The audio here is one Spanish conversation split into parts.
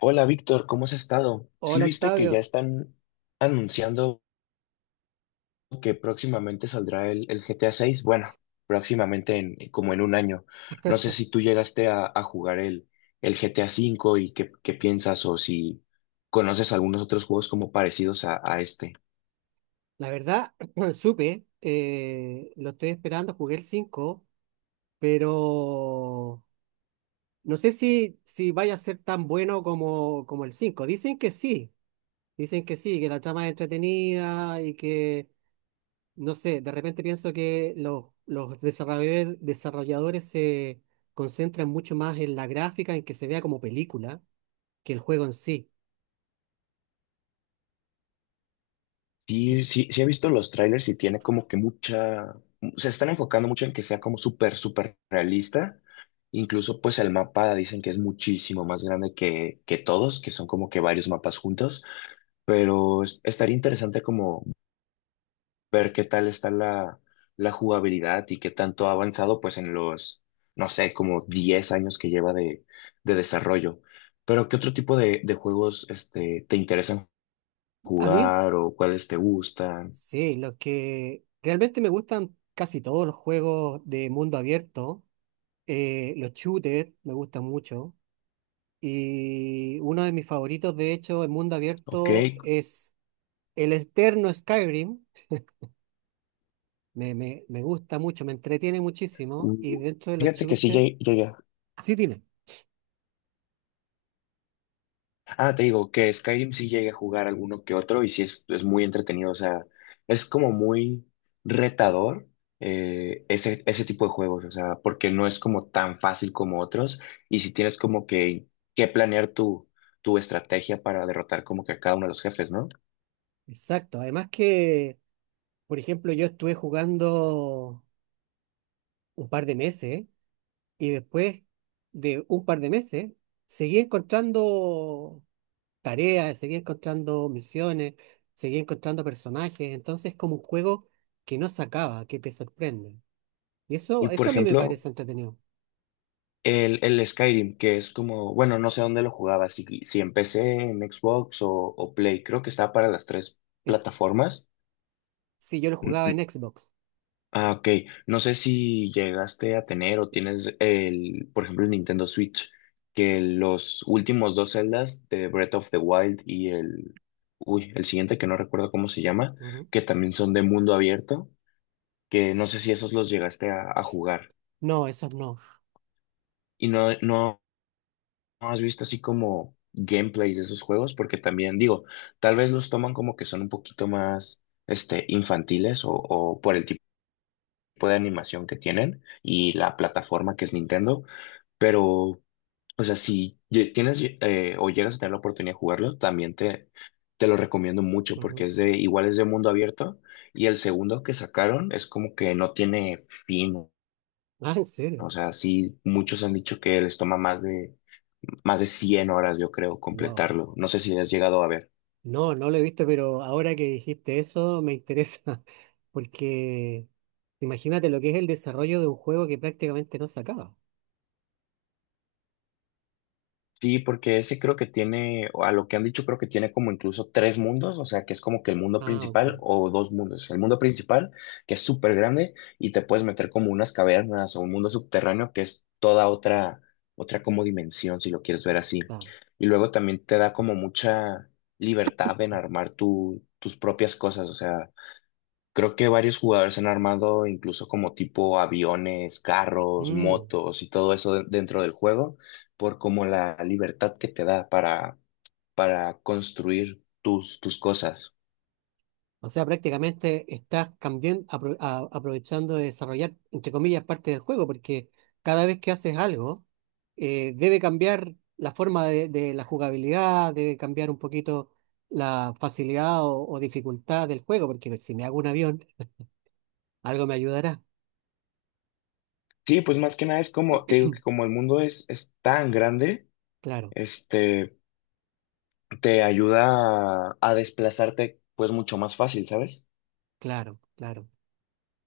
Hola Víctor, ¿cómo has estado? ¿Sí Hola viste que ya Octavio, están anunciando que próximamente saldrá el GTA 6? Bueno, próximamente en, como en un año. No sé si tú llegaste a jugar el GTA 5 y qué piensas, o si conoces algunos otros juegos como parecidos a este. la verdad supe, lo estoy esperando, jugué el 5, pero no sé si vaya a ser tan bueno como el 5. Dicen que sí, que la trama es entretenida y que, no sé, de repente pienso que los desarrolladores, desarrolladores se concentran mucho más en la gráfica, en que se vea como película, que el juego en sí. Sí, sí, sí, he visto los trailers y tiene como que mucha, se están enfocando mucho en que sea como súper realista. Incluso pues el mapa dicen que es muchísimo más grande que todos, que son como que varios mapas juntos, pero estaría interesante como ver qué tal está la jugabilidad y qué tanto ha avanzado pues en los, no sé, como 10 años que lleva de desarrollo. Pero ¿qué otro tipo de juegos, este, te interesan A mí jugar o cuáles te gustan? Sí, lo que realmente me gustan casi todos los juegos de mundo abierto. Los shooters me gustan mucho. Y uno de mis favoritos, de hecho, en mundo Ok. abierto es el externo Skyrim. Me gusta mucho, me entretiene muchísimo. Y Uh, dentro de los Fíjate que sí shooters, llega. sí, dime. Ah, te digo que Skyrim sí llega a jugar alguno que otro y sí es muy entretenido. O sea, es como muy retador, ese tipo de juegos. O sea, porque no es como tan fácil como otros. Y si tienes como que planear tu estrategia para derrotar como que a cada uno de los jefes, ¿no? Exacto. Además que, por ejemplo, yo estuve jugando un par de meses y después de un par de meses seguí encontrando. Tareas, seguía encontrando misiones, seguía encontrando personajes. Entonces, es como un juego que no se acaba, que te sorprende. Y Y eso, por eso a mí me ejemplo, parece entretenido. el Skyrim, que es como, bueno, no sé dónde lo jugaba, si, si empecé en PC, en Xbox o Play, creo que estaba para las tres Es- plataformas. si yo lo jugaba en Xbox. Ah, ok. No sé si llegaste a tener o tienes el, por ejemplo, el Nintendo Switch, que los últimos dos Zeldas, de Breath of the Wild y el, uy, el siguiente que no recuerdo cómo se llama, Ujú. que también son de mundo abierto, que no sé si esos los llegaste a jugar. No, esos no. Y no, no, no has visto así como gameplays de esos juegos, porque también digo, tal vez los toman como que son un poquito más, este, infantiles, o por el tipo de animación que tienen y la plataforma que es Nintendo, pero, o sea, si tienes, o llegas a tener la oportunidad de jugarlo, también te lo recomiendo mucho Ujú. porque es de, igual es de mundo abierto, y el segundo que sacaron es como que no tiene fin, Ah, ¿en serio? o sea, sí, muchos han dicho que les toma más de 100 horas, yo creo, Wow. completarlo. No sé si has llegado a ver. No, no lo he visto, pero ahora que dijiste eso me interesa, porque imagínate lo que es el desarrollo de un juego que prácticamente no se acaba. Sí, porque ese creo que tiene, o a lo que han dicho, creo que tiene como incluso tres mundos, o sea, que es como que el mundo Ah, principal ok. o dos mundos. El mundo principal, que es súper grande, y te puedes meter como unas cavernas o un mundo subterráneo, que es toda otra como dimensión, si lo quieres ver así. Ah. Y luego también te da como mucha libertad en armar tus propias cosas, o sea. Creo que varios jugadores han armado incluso como tipo aviones, carros, Mm. motos y todo eso dentro del juego, por como la libertad que te da para construir tus cosas. O sea, prácticamente estás cambiando, aprovechando de desarrollar, entre comillas, parte del juego, porque cada vez que haces algo, debe cambiar la forma de la jugabilidad, debe cambiar un poquito la facilidad o dificultad del juego, porque si me hago un avión, algo me ayudará. Sí, pues más que nada es como, te digo que como el mundo es tan grande, Claro, este, te ayuda a desplazarte pues mucho más fácil, ¿sabes? claro, claro.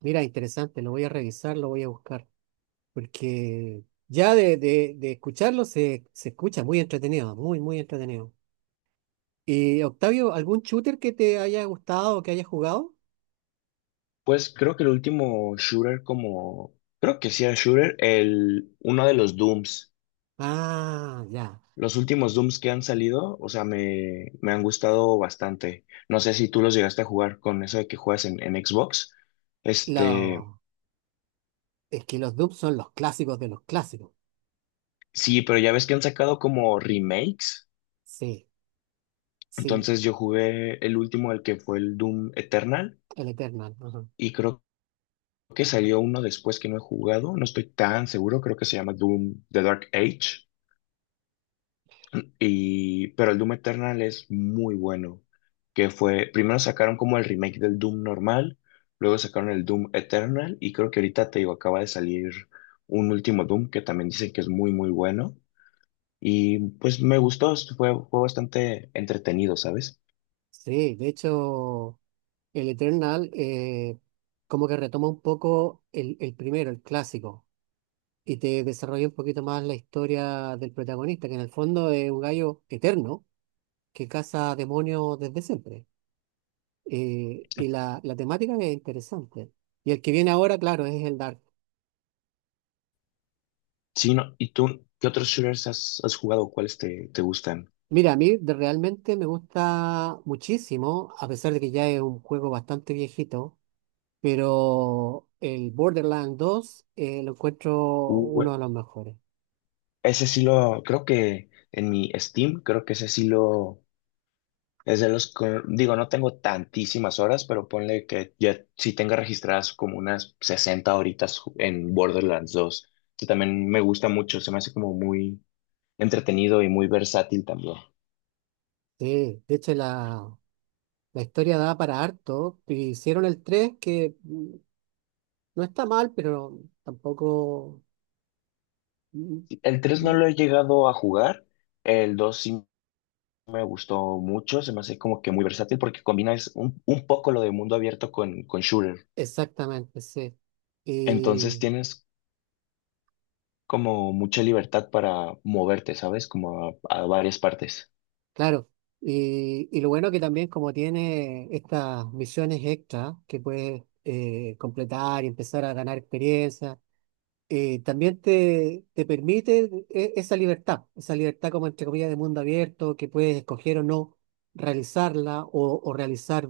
Mira, interesante, lo voy a revisar, lo voy a buscar, porque ya de escucharlo se escucha muy entretenido, muy, muy entretenido. Octavio, ¿algún shooter que te haya gustado o que hayas jugado? Pues creo que el último shooter como, creo que sí era shooter, el, uno de los Dooms. Ah, ya. Los últimos Dooms que han salido, o sea, me han gustado bastante. No sé si tú los llegaste a jugar con eso de que juegas en Xbox. Este, Lo- Es que los Doom son los clásicos de los clásicos. sí, pero ya ves que han sacado como remakes. Sí, sí, Entonces yo jugué el último, el que fue el Doom Eternal, el Eternal. Ajá. y creo que salió uno después que no he jugado. No estoy tan seguro, creo que se llama Doom The Dark Age. Y, pero el Doom Eternal es muy bueno, que fue, primero sacaron como el remake del Doom normal, luego sacaron el Doom Eternal, y creo que ahorita te digo, acaba de salir un último Doom que también dicen que es muy, muy bueno. Y pues me gustó, esto fue, fue bastante entretenido, ¿sabes? Sí, de hecho, el Eternal, como que retoma un poco el primero, el clásico, y te desarrolla un poquito más la historia del protagonista, que en el fondo es un gallo eterno que caza demonios desde siempre. Y la temática es interesante. Y el que viene ahora, claro, es el Dark. Sí, no, ¿y tú qué otros shooters has, has jugado? ¿Cuáles te, te gustan? Mira, a mí realmente me gusta muchísimo, a pesar de que ya es un juego bastante viejito, pero el Borderlands dos, lo encuentro Uh, uno de los mejores. ese sí lo, creo que en mi Steam, creo que ese sí lo. Es de los, digo, no tengo tantísimas horas, pero ponle que ya sí tenga registradas como unas 60 horitas en Borderlands dos, que también me gusta mucho, se me hace como muy entretenido y muy versátil también. Sí, de hecho la historia da para harto. Y hicieron el tres, que no está mal, pero tampoco. Mm. El tres no Mm. lo he llegado a jugar, el 2 sí me gustó mucho, se me hace como que muy versátil porque combina es un poco lo de mundo abierto con shooter. Exactamente, sí. Entonces tienes como mucha libertad para moverte, ¿sabes? Como a varias partes. Claro, y lo bueno que también como tiene estas misiones extra que puedes, completar y empezar a ganar experiencia, también te permite esa libertad, esa libertad, como entre comillas, de mundo abierto, que puedes escoger o no realizarla o realizar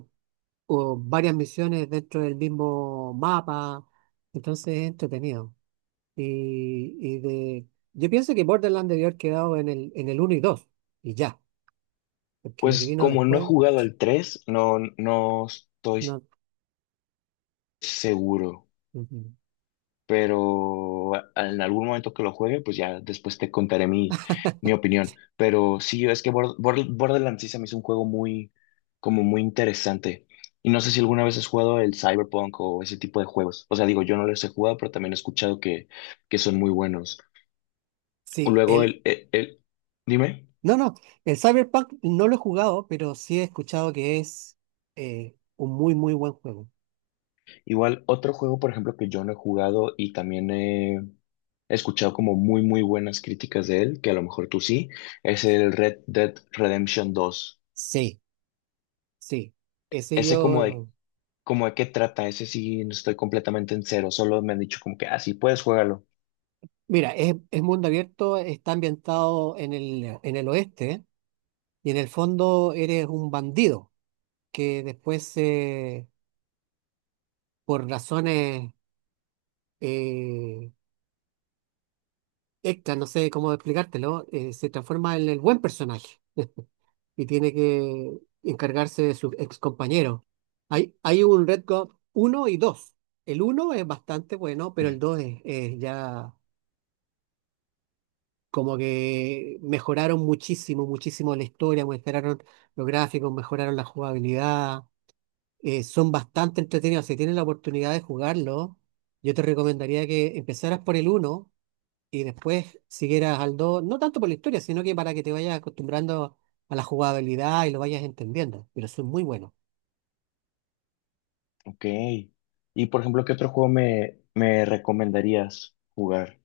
o varias misiones dentro del mismo mapa, entonces es entretenido. Y, yo pienso que Borderlands debió haber quedado en el uno y 2 y ya, porque lo que Pues vino como no he después. jugado al 3 no, no estoy No, seguro, ujú. pero en algún momento que lo juegue, pues ya después te contaré mi, mi opinión. Pero sí, es que Borderlands sí se me hizo un juego muy, como muy interesante. Y no sé si alguna vez has jugado el Cyberpunk o ese tipo de juegos. O sea, digo, yo no los he jugado, pero también he escuchado que son muy buenos. sí, Luego el, dime. no, no, el Cyberpunk no lo he jugado, pero sí he escuchado que es, un muy, muy buen juego. Igual, otro juego, por ejemplo, que yo no he jugado y también he escuchado como muy, muy buenas críticas de él, que a lo mejor tú sí, es el Red Dead Redemption 2. Sí, sí, ese Ese yo, como de qué trata, ese sí no estoy completamente en cero, solo me han dicho como que, ah, sí, puedes jugarlo. mira, es mundo abierto, está ambientado en el oeste y en el fondo eres un bandido que después, por razones, eh, Ekta, no sé cómo explicártelo, se transforma en el buen personaje y tiene que encargarse de sus ex compañeros. Hay un Red Guard uno y dos. El uno es bastante bueno, pero el 2 es, ya como que mejoraron muchísimo, muchísimo la historia, mejoraron los gráficos, mejoraron la jugabilidad. Son bastante entretenidos. Si tienes la oportunidad de jugarlo, yo te recomendaría que empezaras por el uno y después siguieras al dos, no tanto por la historia, sino que para que te vayas acostumbrando a la jugabilidad y lo vayas entendiendo, pero son muy buenos. Ok. Y, por ejemplo, ¿qué otro juego me, me recomendarías jugar?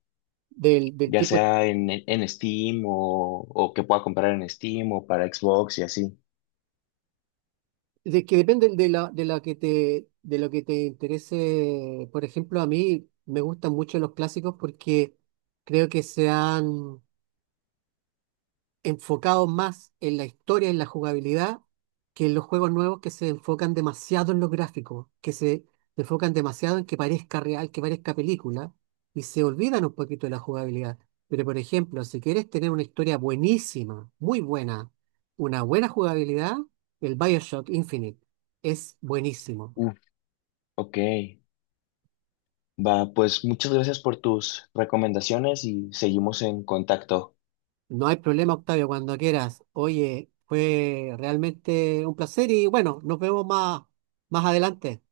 Del Ya tipo, sea en Steam o que pueda comprar en Steam o para Xbox y así. de que depende de la de lo que te interese. Por ejemplo, a mí me gustan mucho los clásicos porque creo que se han enfocados más en la historia, en la jugabilidad, que en los juegos nuevos que se enfocan demasiado en los gráficos, que se enfocan demasiado en que parezca real, que parezca película, y se olvidan un poquito de la jugabilidad. Pero, por ejemplo, si quieres tener una historia buenísima, muy buena, una buena jugabilidad, el BioShock Infinite es buenísimo. Uf, ok. Va, pues muchas gracias por tus recomendaciones y seguimos en contacto. No hay problema, Octavio, cuando quieras. Oye, fue realmente un placer y bueno, nos vemos más, adelante.